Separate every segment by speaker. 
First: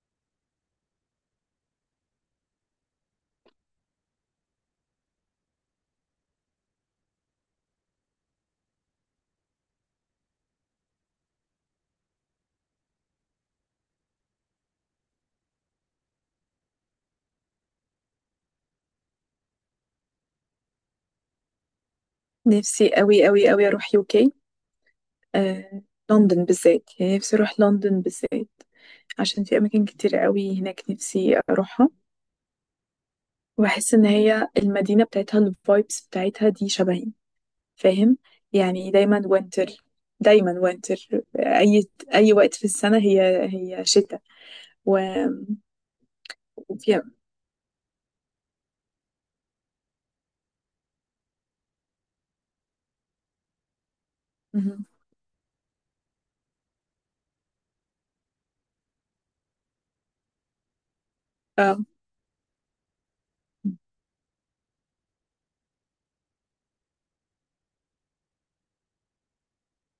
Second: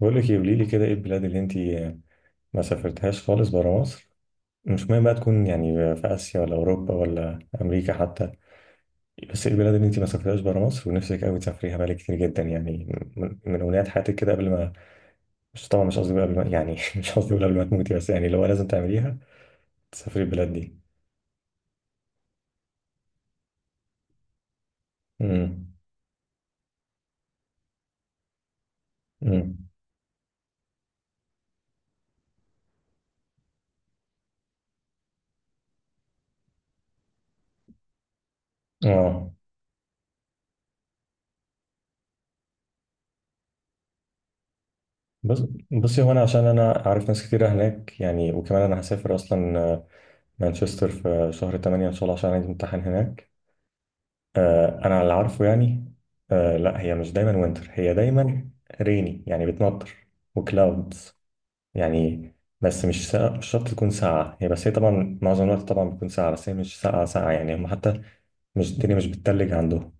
Speaker 1: بقول لك ايه، قولي لي كده ايه البلاد اللي انت ما سافرتهاش خالص برا مصر. مش مهم بقى تكون يعني في اسيا ولا اوروبا ولا امريكا حتى، بس ايه البلاد اللي انت ما سافرتهاش برا مصر ونفسك قوي تسافريها بقالك كتير جدا يعني، من امنيات حياتك كده قبل ما، مش قصدي بقى قبل ما يعني مش قصدي أقول قبل ما تموتي، بس يعني لو لازم تعمليها تسافري البلاد دي.
Speaker 2: نفسي قوي قوي قوي اروح يوكي.
Speaker 1: امم
Speaker 2: آه، لندن بالذات، يعني نفسي اروح لندن بالذات عشان في
Speaker 1: امم
Speaker 2: اماكن كتير قوي هناك نفسي اروحها. واحس ان هي المدينه بتاعتها، الفايبس بتاعتها دي شبهي، فاهم؟ يعني دايما
Speaker 1: اه
Speaker 2: وينتر، دايما وينتر. اي اي وقت في السنه هي هي شتاء. و-
Speaker 1: بس بصي، هو انا عشان انا
Speaker 2: وفيها
Speaker 1: عارف ناس كتير هناك يعني، وكمان انا هسافر اصلا مانشستر في شهر 8 ان شاء الله عشان عندي امتحان هناك.
Speaker 2: مهم.
Speaker 1: انا اللي عارفه يعني. لا هي مش دايما وينتر، هي دايما ريني يعني بتمطر وكلاودز
Speaker 2: اه.
Speaker 1: يعني. بس مش ساقعة، مش شرط تكون ساقعة هي، بس هي طبعا معظم الوقت طبعا بتكون ساقعة، بس هي مش ساقعة ساقعة يعني. هم حتى مش الدنيا مش بتتلج عندهم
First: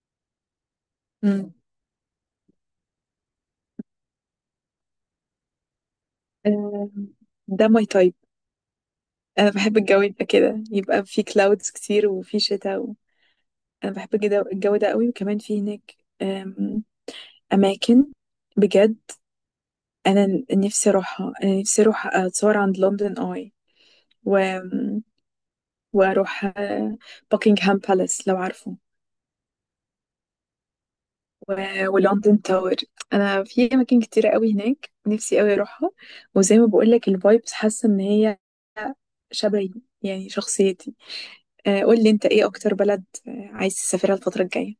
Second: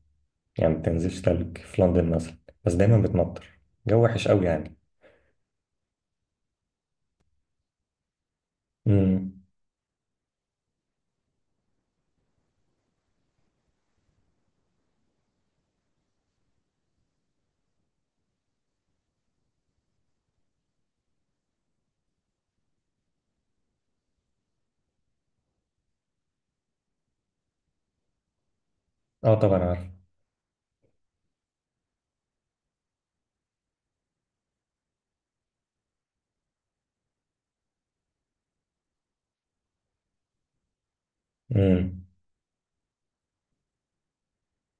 Speaker 1: يعني، ما بتنزلش
Speaker 2: مم.
Speaker 1: تلج في لندن مثلا، بس دايما بتمطر، جو وحش قوي يعني.
Speaker 2: آه، ده ماي تايب.
Speaker 1: امم
Speaker 2: انا بحب الجو يبقى كده، يبقى في كلاودز كتير وفي شتاء. انا بحب جدا الجو ده قوي. وكمان في هناك أم، اماكن بجد انا نفسي اروحها. انا نفسي اروح اتصور عند لندن اي و... واروح باكنغهام بالاس، لو عارفه،
Speaker 1: اه طبعا عارف.
Speaker 2: و... ولندن تاور. انا في اماكن كتيره قوي هناك نفسي قوي اروحها. وزي ما بقول لك، الفايبس حاسه ان هي شبهي، يعني شخصيتي. آه، قول
Speaker 1: امم
Speaker 2: لي انت ايه اكتر بلد آه، عايز تسافرها الفتره الجايه.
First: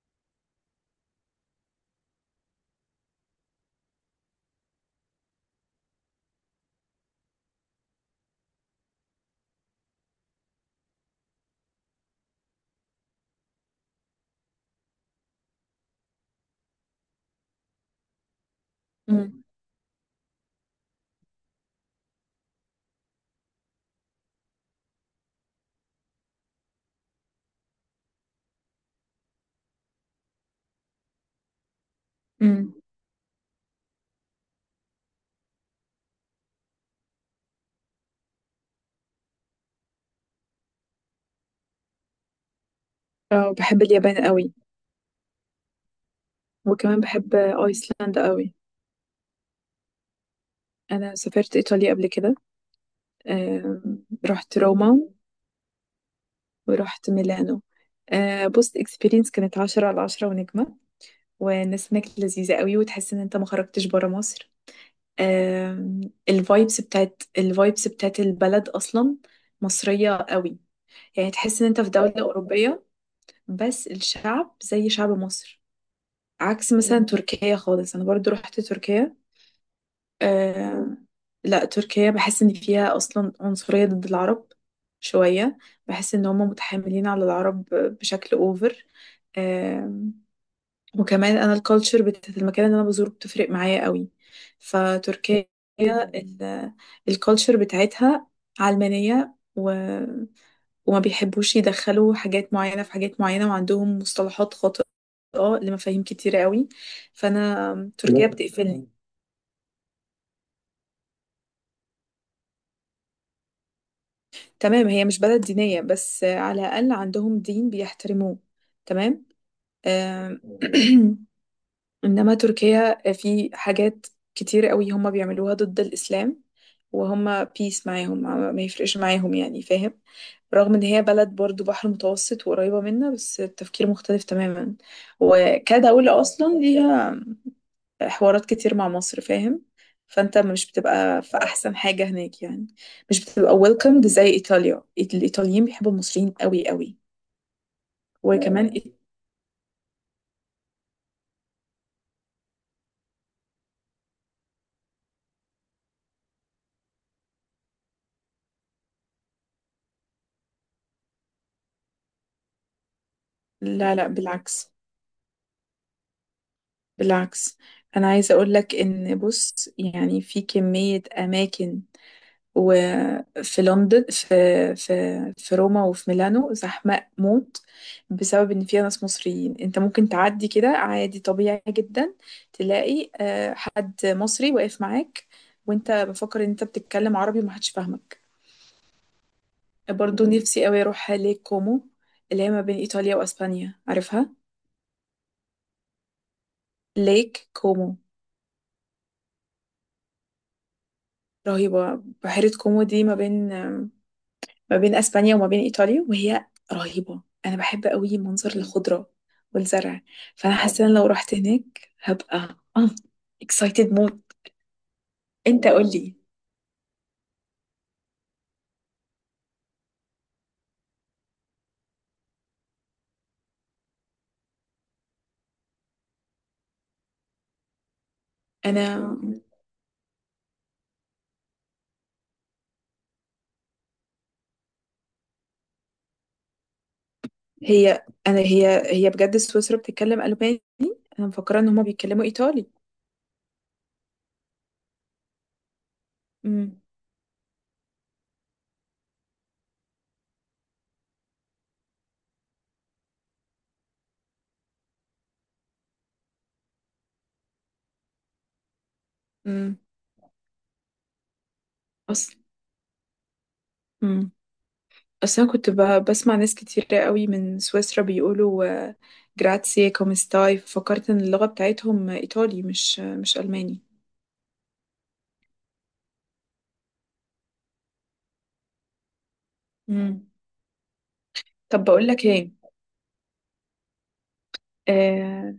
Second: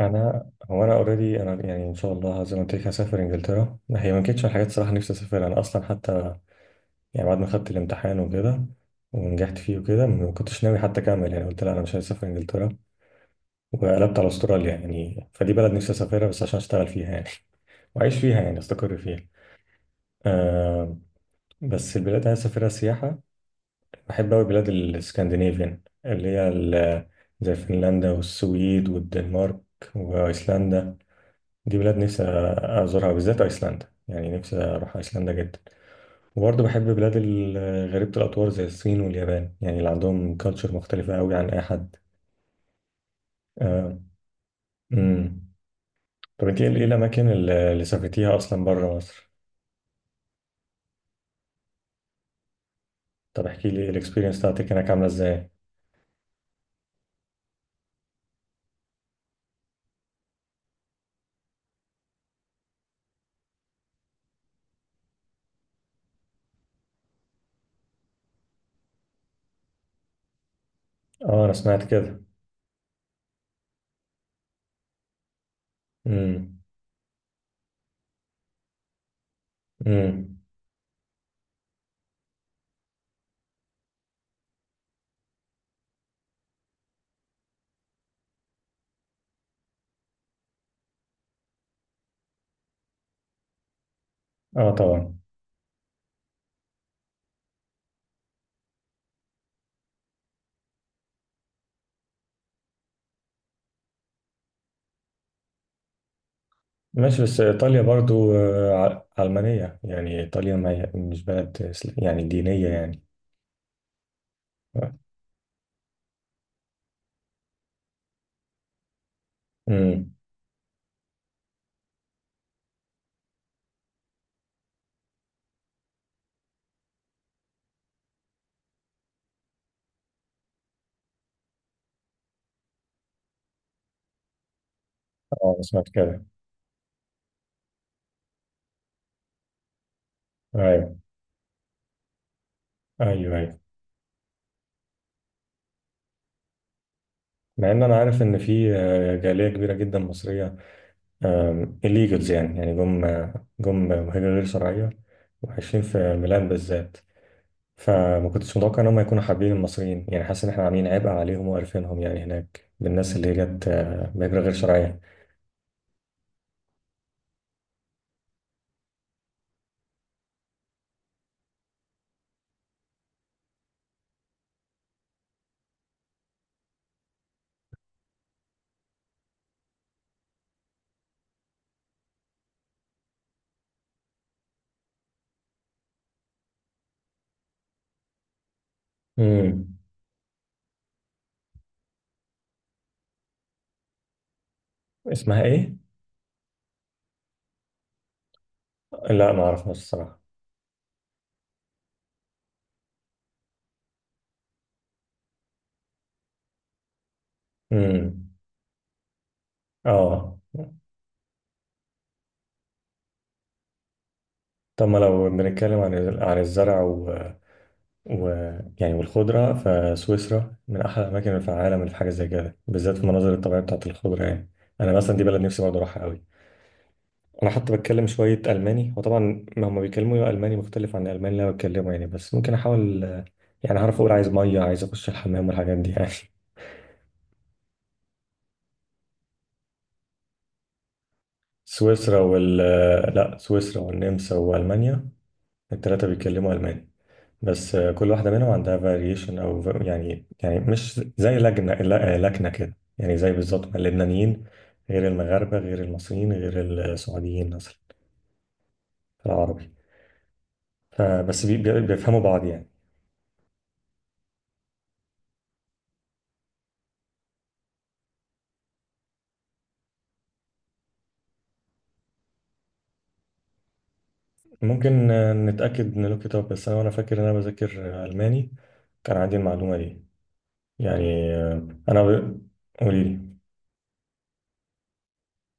Speaker 1: انا هو انا اوريدي انا يعني ان شاء الله زي ما قلت لك هسافر انجلترا، هي ما كانتش من الحاجات الصراحه نفسي اسافر انا اصلا حتى، يعني بعد ما خدت الامتحان وكده ونجحت فيه وكده ما كنتش ناوي حتى اكمل يعني، قلت لا انا مش عايز اسافر انجلترا، وقلبت على استراليا. يعني فدي بلد نفسي اسافرها بس عشان اشتغل فيها يعني واعيش فيها يعني استقر فيها.
Speaker 2: امم
Speaker 1: آه، بس البلاد اللي عايز اسافرها سياحه، بحب قوي بلاد الاسكندنافيان اللي هي زي فنلندا والسويد والدنمارك وايسلندا. دي بلاد نفسي
Speaker 2: امم.
Speaker 1: ازورها، بالذات ايسلندا، يعني نفسي اروح ايسلندا جدا. وبرضه بحب بلاد غريبة الأطوار زي الصين واليابان، يعني اللي عندهم كالتشر مختلفة أوي عن أي حد.
Speaker 2: اه بحب
Speaker 1: آه.
Speaker 2: اليابان قوي
Speaker 1: أمم. طب أنت إيه إيه
Speaker 2: وكمان
Speaker 1: الأماكن
Speaker 2: بحب
Speaker 1: اللي
Speaker 2: ايسلندا
Speaker 1: سافرتيها
Speaker 2: قوي.
Speaker 1: أصلا بره مصر؟
Speaker 2: انا سافرت ايطاليا قبل كده.
Speaker 1: طب احكي لي الإكسبيرينس
Speaker 2: رحت
Speaker 1: بتاعتك هناك
Speaker 2: روما
Speaker 1: عاملة إزاي؟
Speaker 2: ورحت ميلانو. آه، بص، اكسبيرينس كانت عشرة على عشرة ونجمة. والناس هناك لذيذة قوي، وتحس ان انت ما خرجتش برا مصر. الفايبس بتاعت الفايبس بتاعت البلد اصلا مصرية قوي، يعني
Speaker 1: أه أنا
Speaker 2: تحس ان انت
Speaker 1: سمعت
Speaker 2: في دولة
Speaker 1: كده.
Speaker 2: اوروبية، بس الشعب زي شعب مصر.
Speaker 1: أمم.
Speaker 2: عكس مثلا تركيا خالص. انا برضو رحت تركيا.
Speaker 1: أمم.
Speaker 2: آه، لا، تركيا بحس ان فيها اصلا عنصرية ضد العرب شوية. بحس ان هم متحاملين على العرب بشكل اوفر. وكمان انا الكالتشر بتاعت المكان اللي انا بزوره بتفرق معايا قوي.
Speaker 1: أه طبعا.
Speaker 2: فتركيا ال- الكالتشر بتاعتها علمانية وما بيحبوش يدخلوا حاجات معينة في حاجات معينة، وعندهم مصطلحات خاطئة لمفاهيم كتيرة قوي.
Speaker 1: ماشي، بس
Speaker 2: فانا
Speaker 1: إيطاليا
Speaker 2: تركيا
Speaker 1: برضه
Speaker 2: بتقفلني.
Speaker 1: علمانية يعني، إيطاليا ما هي مش بلد يعني دينية يعني.
Speaker 2: تمام، هي مش بلد دينية، بس على الاقل عندهم دين بيحترموه. تمام.
Speaker 1: امم
Speaker 2: آم، إنما تركيا آه، في حاجات كتير قوي هم بيعملوها ضد الإسلام. وهم بيس معاهم، ما يفرقش معاهم، يعني فاهم. رغم إن هي بلد برضو بحر متوسط وقريبة منا، بس التفكير مختلف تماما.
Speaker 1: اه أنا سمعت
Speaker 2: وكدولة
Speaker 1: كده.
Speaker 2: أصلا ليها حوارات كتير مع مصر، فاهم. فأنت مش
Speaker 1: ايوه،
Speaker 2: بتبقى في أحسن حاجة هناك يعني. مش
Speaker 1: ايوه،
Speaker 2: بتبقى
Speaker 1: ايوه.
Speaker 2: welcomed زي إيطاليا. الإيطاليين بيحبوا المصريين قوي قوي.
Speaker 1: مع ان انا عارف ان
Speaker 2: وكمان
Speaker 1: في جاليه كبيره جدا مصريه، الليجلز يعني، جم مهاجرين غير شرعية وعايشين في ميلان بالذات، فما كنتش متوقع ان هم يكونوا حابين المصريين، يعني حاسس ان احنا عاملين عبء عليهم وقرفينهم يعني هناك، بالناس اللي هي جت
Speaker 2: لا لا،
Speaker 1: مهاجرة غير
Speaker 2: بالعكس،
Speaker 1: شرعية.
Speaker 2: بالعكس. انا عايزه اقول لك ان، بص يعني، في كميه اماكن وفي لندن في في روما وفي ميلانو زحمه موت بسبب ان فيها ناس مصريين. انت ممكن تعدي كده عادي طبيعي جدا، تلاقي آه، حد مصري واقف معاك وانت بفكر ان انت بتتكلم عربي ومحدش فاهمك.
Speaker 1: امم.
Speaker 2: برضو نفسي قوي اروح ليك كومو، اللي هي ما بين ايطاليا واسبانيا، عارفها؟
Speaker 1: اسمها ايه؟
Speaker 2: ليك كومو.
Speaker 1: لا ما اعرفهاش الصراحة.
Speaker 2: رهيبه، بحيره كومو دي ما بين، ما بين اسبانيا وما بين ايطاليا، وهي رهيبه. انا بحب قوي
Speaker 1: امم.
Speaker 2: منظر الخضره والزرع.
Speaker 1: اه.
Speaker 2: فانا حاسه ان لو رحت هناك هبقى اه اكسايتد موت.
Speaker 1: طب ما لو
Speaker 2: انت
Speaker 1: بنتكلم
Speaker 2: قول
Speaker 1: عن
Speaker 2: لي.
Speaker 1: عن الزرع و... يعني والخضرة، فسويسرا من أحلى الأماكن في العالم اللي في حاجة زي كده، بالذات في المناظر الطبيعية بتاعت الخضرة يعني. أنا مثلا دي بلد نفسي برضه أروحها أوي، انا حتى بتكلم شويه الماني،
Speaker 2: انا
Speaker 1: وطبعا ما هم بيكلموا الماني مختلف عن الالماني اللي انا بتكلمه يعني، بس ممكن احاول يعني هعرف اقول عايز ميه، عايز اخش الحمام والحاجات دي يعني
Speaker 2: هي بجد سويسرا بتتكلم الماني؟ انا مفكره ان هما
Speaker 1: سويسرا
Speaker 2: بيتكلموا
Speaker 1: وال
Speaker 2: ايطالي.
Speaker 1: آه، لا سويسرا والنمسا والمانيا الثلاثه بيتكلموا
Speaker 2: امم
Speaker 1: الماني، بس كل واحده منهم عندها فاريشن يعني، يعني مش زي لجنه لكنه كده يعني، زي بالظبط ما اللبنانيين غير المغاربه غير المصريين غير السعوديين مثلا في العربي،
Speaker 2: امم
Speaker 1: فبس بيفهموا
Speaker 2: اصلا
Speaker 1: بعض يعني.
Speaker 2: امم. اصلا كنت بسمع ناس كتير قوي من سويسرا بيقولوا آه، جراتسي كومستاي، فكرت ان اللغه بتاعتهم ايطالي مش مش الماني.
Speaker 1: ممكن نتأكد من لوك اب، بس أنا وأنا فاكر إن أنا بذاكر ألماني كان عندي المعلومة دي
Speaker 2: امم.
Speaker 1: يعني،
Speaker 2: طب بقول لك ايه
Speaker 1: قولي لي.
Speaker 2: آه،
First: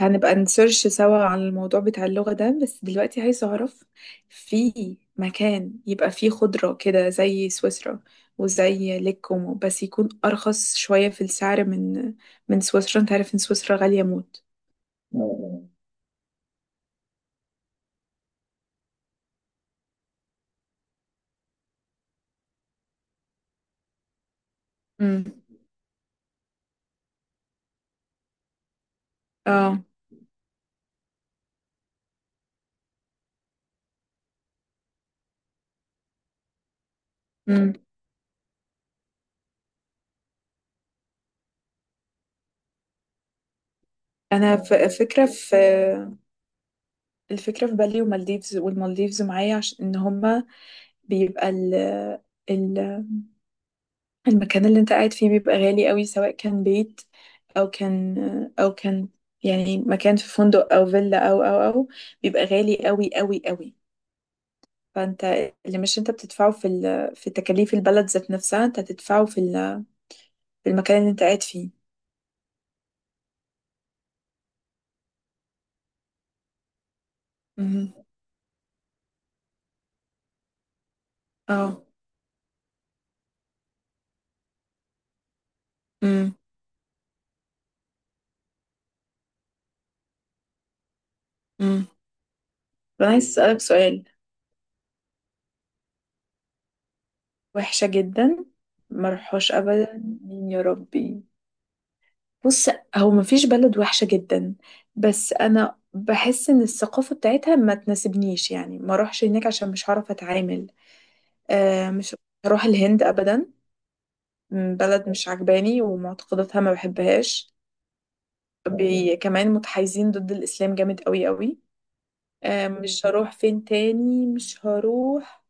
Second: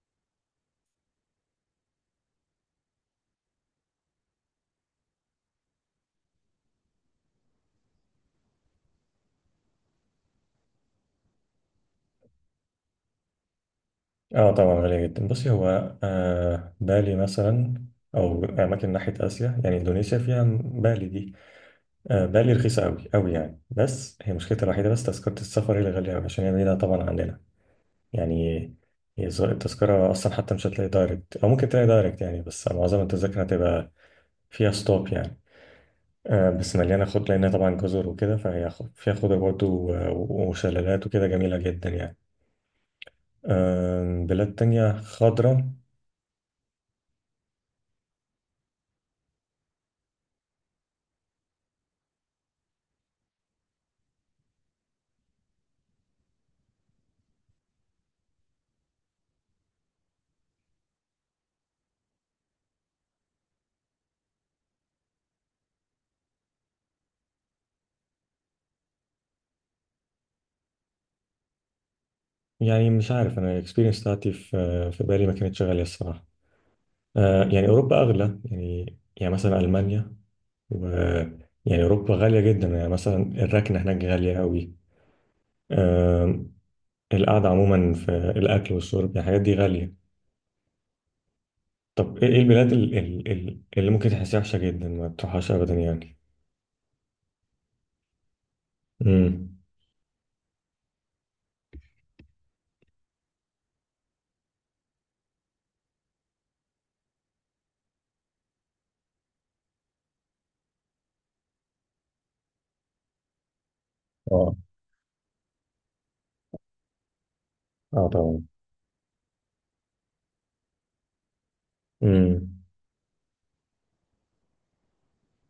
Speaker 2: هنبقى نسيرش سوا عن الموضوع بتاع اللغة ده، بس دلوقتي عايز أعرف، في مكان يبقى فيه خضرة كده زي سويسرا وزي ليك كومو، بس يكون أرخص شوية في السعر من من سويسرا؟ أنت عارف إن سويسرا غالية موت.
Speaker 1: آه طبعا غالية جدا. بصي،
Speaker 2: آه،
Speaker 1: هو آه بالي مثلا، أو أماكن ناحية آسيا يعني إندونيسيا فيها بالي دي. آه بالي رخيصة أوي أوي يعني، بس هي مشكلتها الوحيدة بس
Speaker 2: امم
Speaker 1: تذكرة السفر هي اللي غالية أوي عشان هي بعيدة طبعا عننا يعني.
Speaker 2: اه
Speaker 1: التذكرة أصلا حتى مش هتلاقي دايركت، أو ممكن تلاقي دايركت يعني، بس معظم التذاكر هتبقى فيها ستوب يعني. آه، بس مليانة خضرة لأنها
Speaker 2: امم.
Speaker 1: طبعا جزر وكده، فيها خضرة برضه وشلالات وكده، جميلة جدا يعني. آم،
Speaker 2: أنا
Speaker 1: بلاد
Speaker 2: آه.
Speaker 1: تانية
Speaker 2: فكرة في
Speaker 1: خضرة.
Speaker 2: الفكرة في بالي ومالديفز، والمالديفز معايا، عشان إن هما بيبقى ال المكان اللي انت قاعد فيه بيبقى غالي قوي، سواء كان بيت او كان او كان، يعني مكان في فندق او فيلا او او او، بيبقى غالي قوي قوي قوي. فانت اللي مش انت بتدفعه في ال... في تكاليف البلد ذات نفسها، انت هتدفعه في ال... في المكان اللي انت قاعد فيه.
Speaker 1: يعني مش عارف، أنا الإكسبيرينس بتاعتي في في بالي ما كانتش غالية الصراحة. آه، يعني
Speaker 2: مهم.
Speaker 1: أوروبا أغلى يعني، يعني مثلا ألمانيا و، يعني
Speaker 2: اه
Speaker 1: أوروبا غالية جدا يعني، مثلا الركنة هناك غالية أوي.
Speaker 2: امم
Speaker 1: آم، القعدة عموما في الأكل والشرب يعني الحاجات دي غالية.
Speaker 2: امم.
Speaker 1: طب إيه إيه البلاد
Speaker 2: انا عايز اسالك
Speaker 1: اللي
Speaker 2: سؤال،
Speaker 1: ممكن تحسها وحشة جدا ما تروحهاش أبدا يعني؟
Speaker 2: وحشة جدا ما
Speaker 1: مم.
Speaker 2: روحوش ابدا مين يا ربي؟ بص، هو مفيش بلد وحشة جدا، بس أنا بحس إن الثقافة بتاعتها ما تناسبنيش، يعني ما أروحش هناك عشان مش هعرف أتعامل. آه مش هروح الهند أبدا. م، بلد مش عجباني ومعتقداتها ما بحبهاش.
Speaker 1: اه طبعا.
Speaker 2: بي كمان متحيزين ضد الإسلام جامد قوي قوي.
Speaker 1: امم.
Speaker 2: آه، مش هروح فين تاني مش هروح،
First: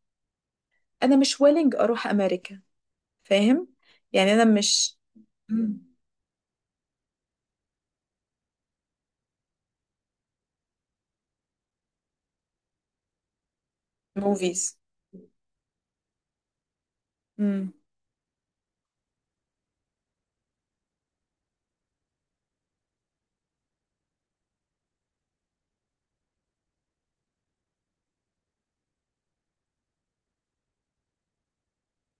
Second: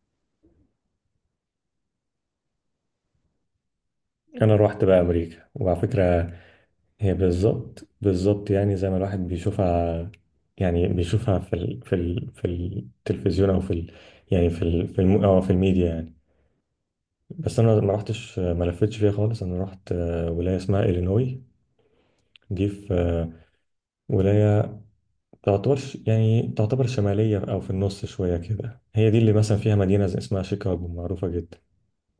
Speaker 2: أنا مش ويلنج أروح أمريكا، فاهم، يعني أنا
Speaker 1: انا روحت بقى
Speaker 2: مش
Speaker 1: امريكا، وعلى فكره هي بالظبط يعني زي ما الواحد بيشوفها، يعني بيشوفها في ال في ال في التلفزيون او في ال يعني في
Speaker 2: موفيز.
Speaker 1: ال في الم او في الميديا يعني. بس انا ما رحتش، ما لفتش فيها خالص، انا رحت ولايه اسمها الينوي، دي في ولايه تعتبر يعني تعتبر شماليه او في النص شويه كده، هي دي اللي مثلا فيها مدينه اسمها شيكاغو معروفه جدا،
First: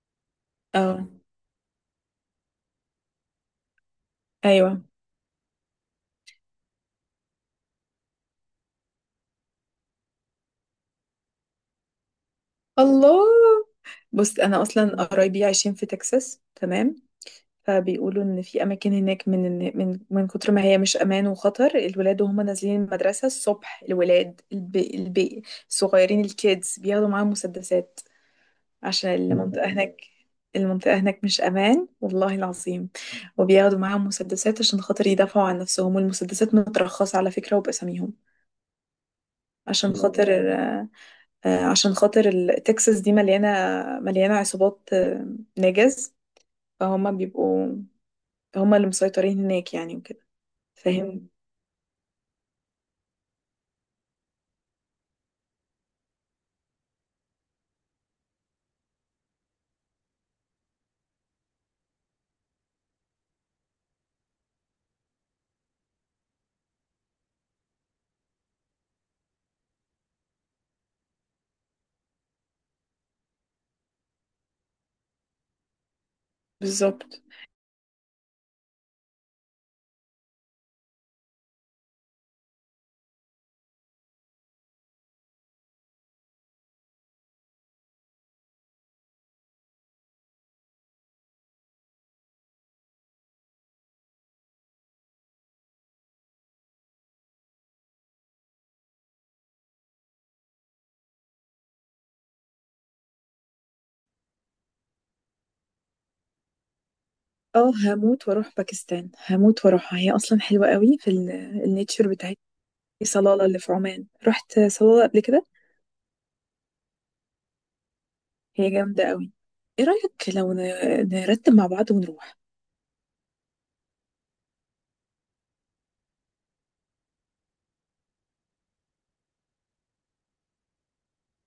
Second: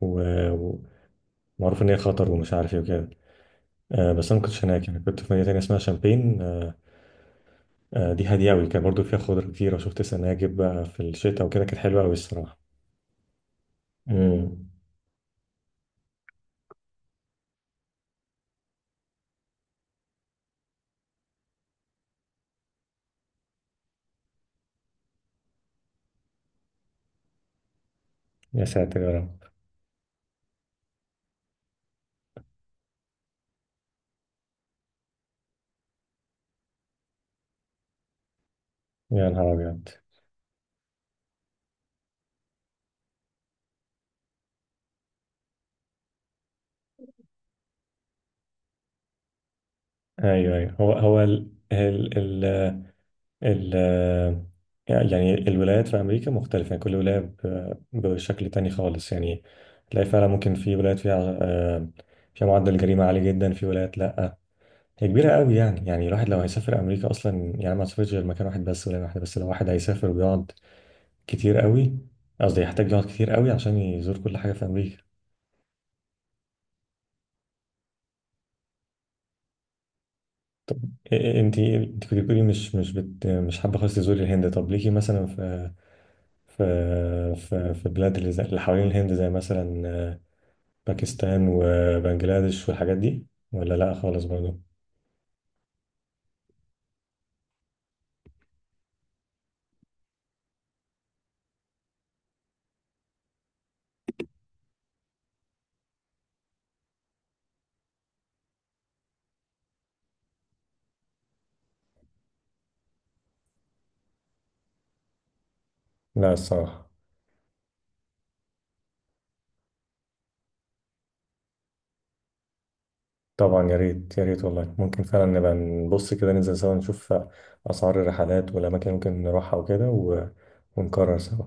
Speaker 1: و-
Speaker 2: اه
Speaker 1: ومعروف ان هي خطر ومش عارف ايه وكده. آه بس انا ما كنتش
Speaker 2: ايوه.
Speaker 1: هناك يعني، كنت في مدينه تانية اسمها شامبين. دي هاديه قوي، كان برضو فيها خضره كتير، وشفت سناجب بقى في الشتاء وكده، كانت حلوه قوي الصراحه.
Speaker 2: الله. بص انا
Speaker 1: امم.
Speaker 2: اصلا قرايبي عايشين في تكساس، تمام؟ فبيقولوا ان في اماكن هناك من من من كتر ما هي مش امان وخطر، الولاد وهم نازلين المدرسه الصبح، الولاد الصغيرين الكيدز، بياخدوا معاهم مسدسات
Speaker 1: يا ساتر
Speaker 2: عشان
Speaker 1: يا رب.
Speaker 2: المنطقه هناك، المنطقه هناك مش امان والله العظيم. وبياخدوا معاهم مسدسات عشان خاطر يدافعوا عن نفسهم. والمسدسات مترخصه على فكره وباساميهم،
Speaker 1: يا نهار ابيض.
Speaker 2: عشان خاطر آه، آه، عشان خاطر تكساس دي مليانه، مليانه عصابات آه، نجس. فهما بيبقوا، هما اللي مسيطرين هناك يعني وكده،
Speaker 1: ايوه، ايوه. هو هو
Speaker 2: فاهم.
Speaker 1: ال ال ال ال يعني الولايات في امريكا مختلفه يعني، كل ولايه بشكل تاني خالص يعني. تلاقي فعلا ممكن في ولايات فيها فيها معدل جريمه عالي جدا، في ولايات لا. هي كبيرة قوي يعني، يعني الواحد لو هيسافر أمريكا أصلا، يعني ما سافرش غير مكان واحد بس ولا واحدة، بس لو واحد هيسافر ويقعد كتير قوي، قصدي يحتاج يقعد كتير قوي عشان يزور كل حاجة في أمريكا.
Speaker 2: بالظبط.
Speaker 1: إيه- إيه، أنت أنت كنت بتقولي مش حابة خالص تزوري الهند، طب ليكي مثلا في في في بلاد اللي اللي حوالين الهند زي مثلا باكستان وبنجلاديش والحاجات دي، ولا لأ خالص برضه؟
Speaker 2: اه هموت واروح باكستان، هموت واروحها، هي اصلا حلوه قوي في النيتشر بتاعت صلاله اللي في عمان. رحت صلاله قبل كده،
Speaker 1: لا الصراحة.
Speaker 2: هي جامده قوي. ايه رايك لو نرتب مع بعض ونروح؟
Speaker 1: طبعا يا ريت، يا ريت والله، ممكن فعلا نبقى نبص كده، ننزل سوا نشوف أسعار الرحلات والأماكن اللي ممكن نروحها وكده ونقرر سوا.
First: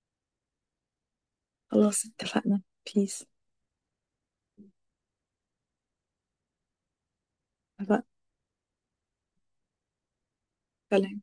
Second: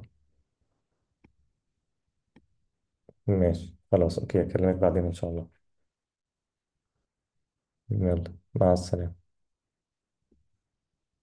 Speaker 2: خلاص، اتفقنا. بيس.
Speaker 1: ماشي خلاص أوكي، أكلمك بعدين إن شاء الله.
Speaker 2: اتفقنا.
Speaker 1: يلا مع السلامة.
Speaker 2: سلام.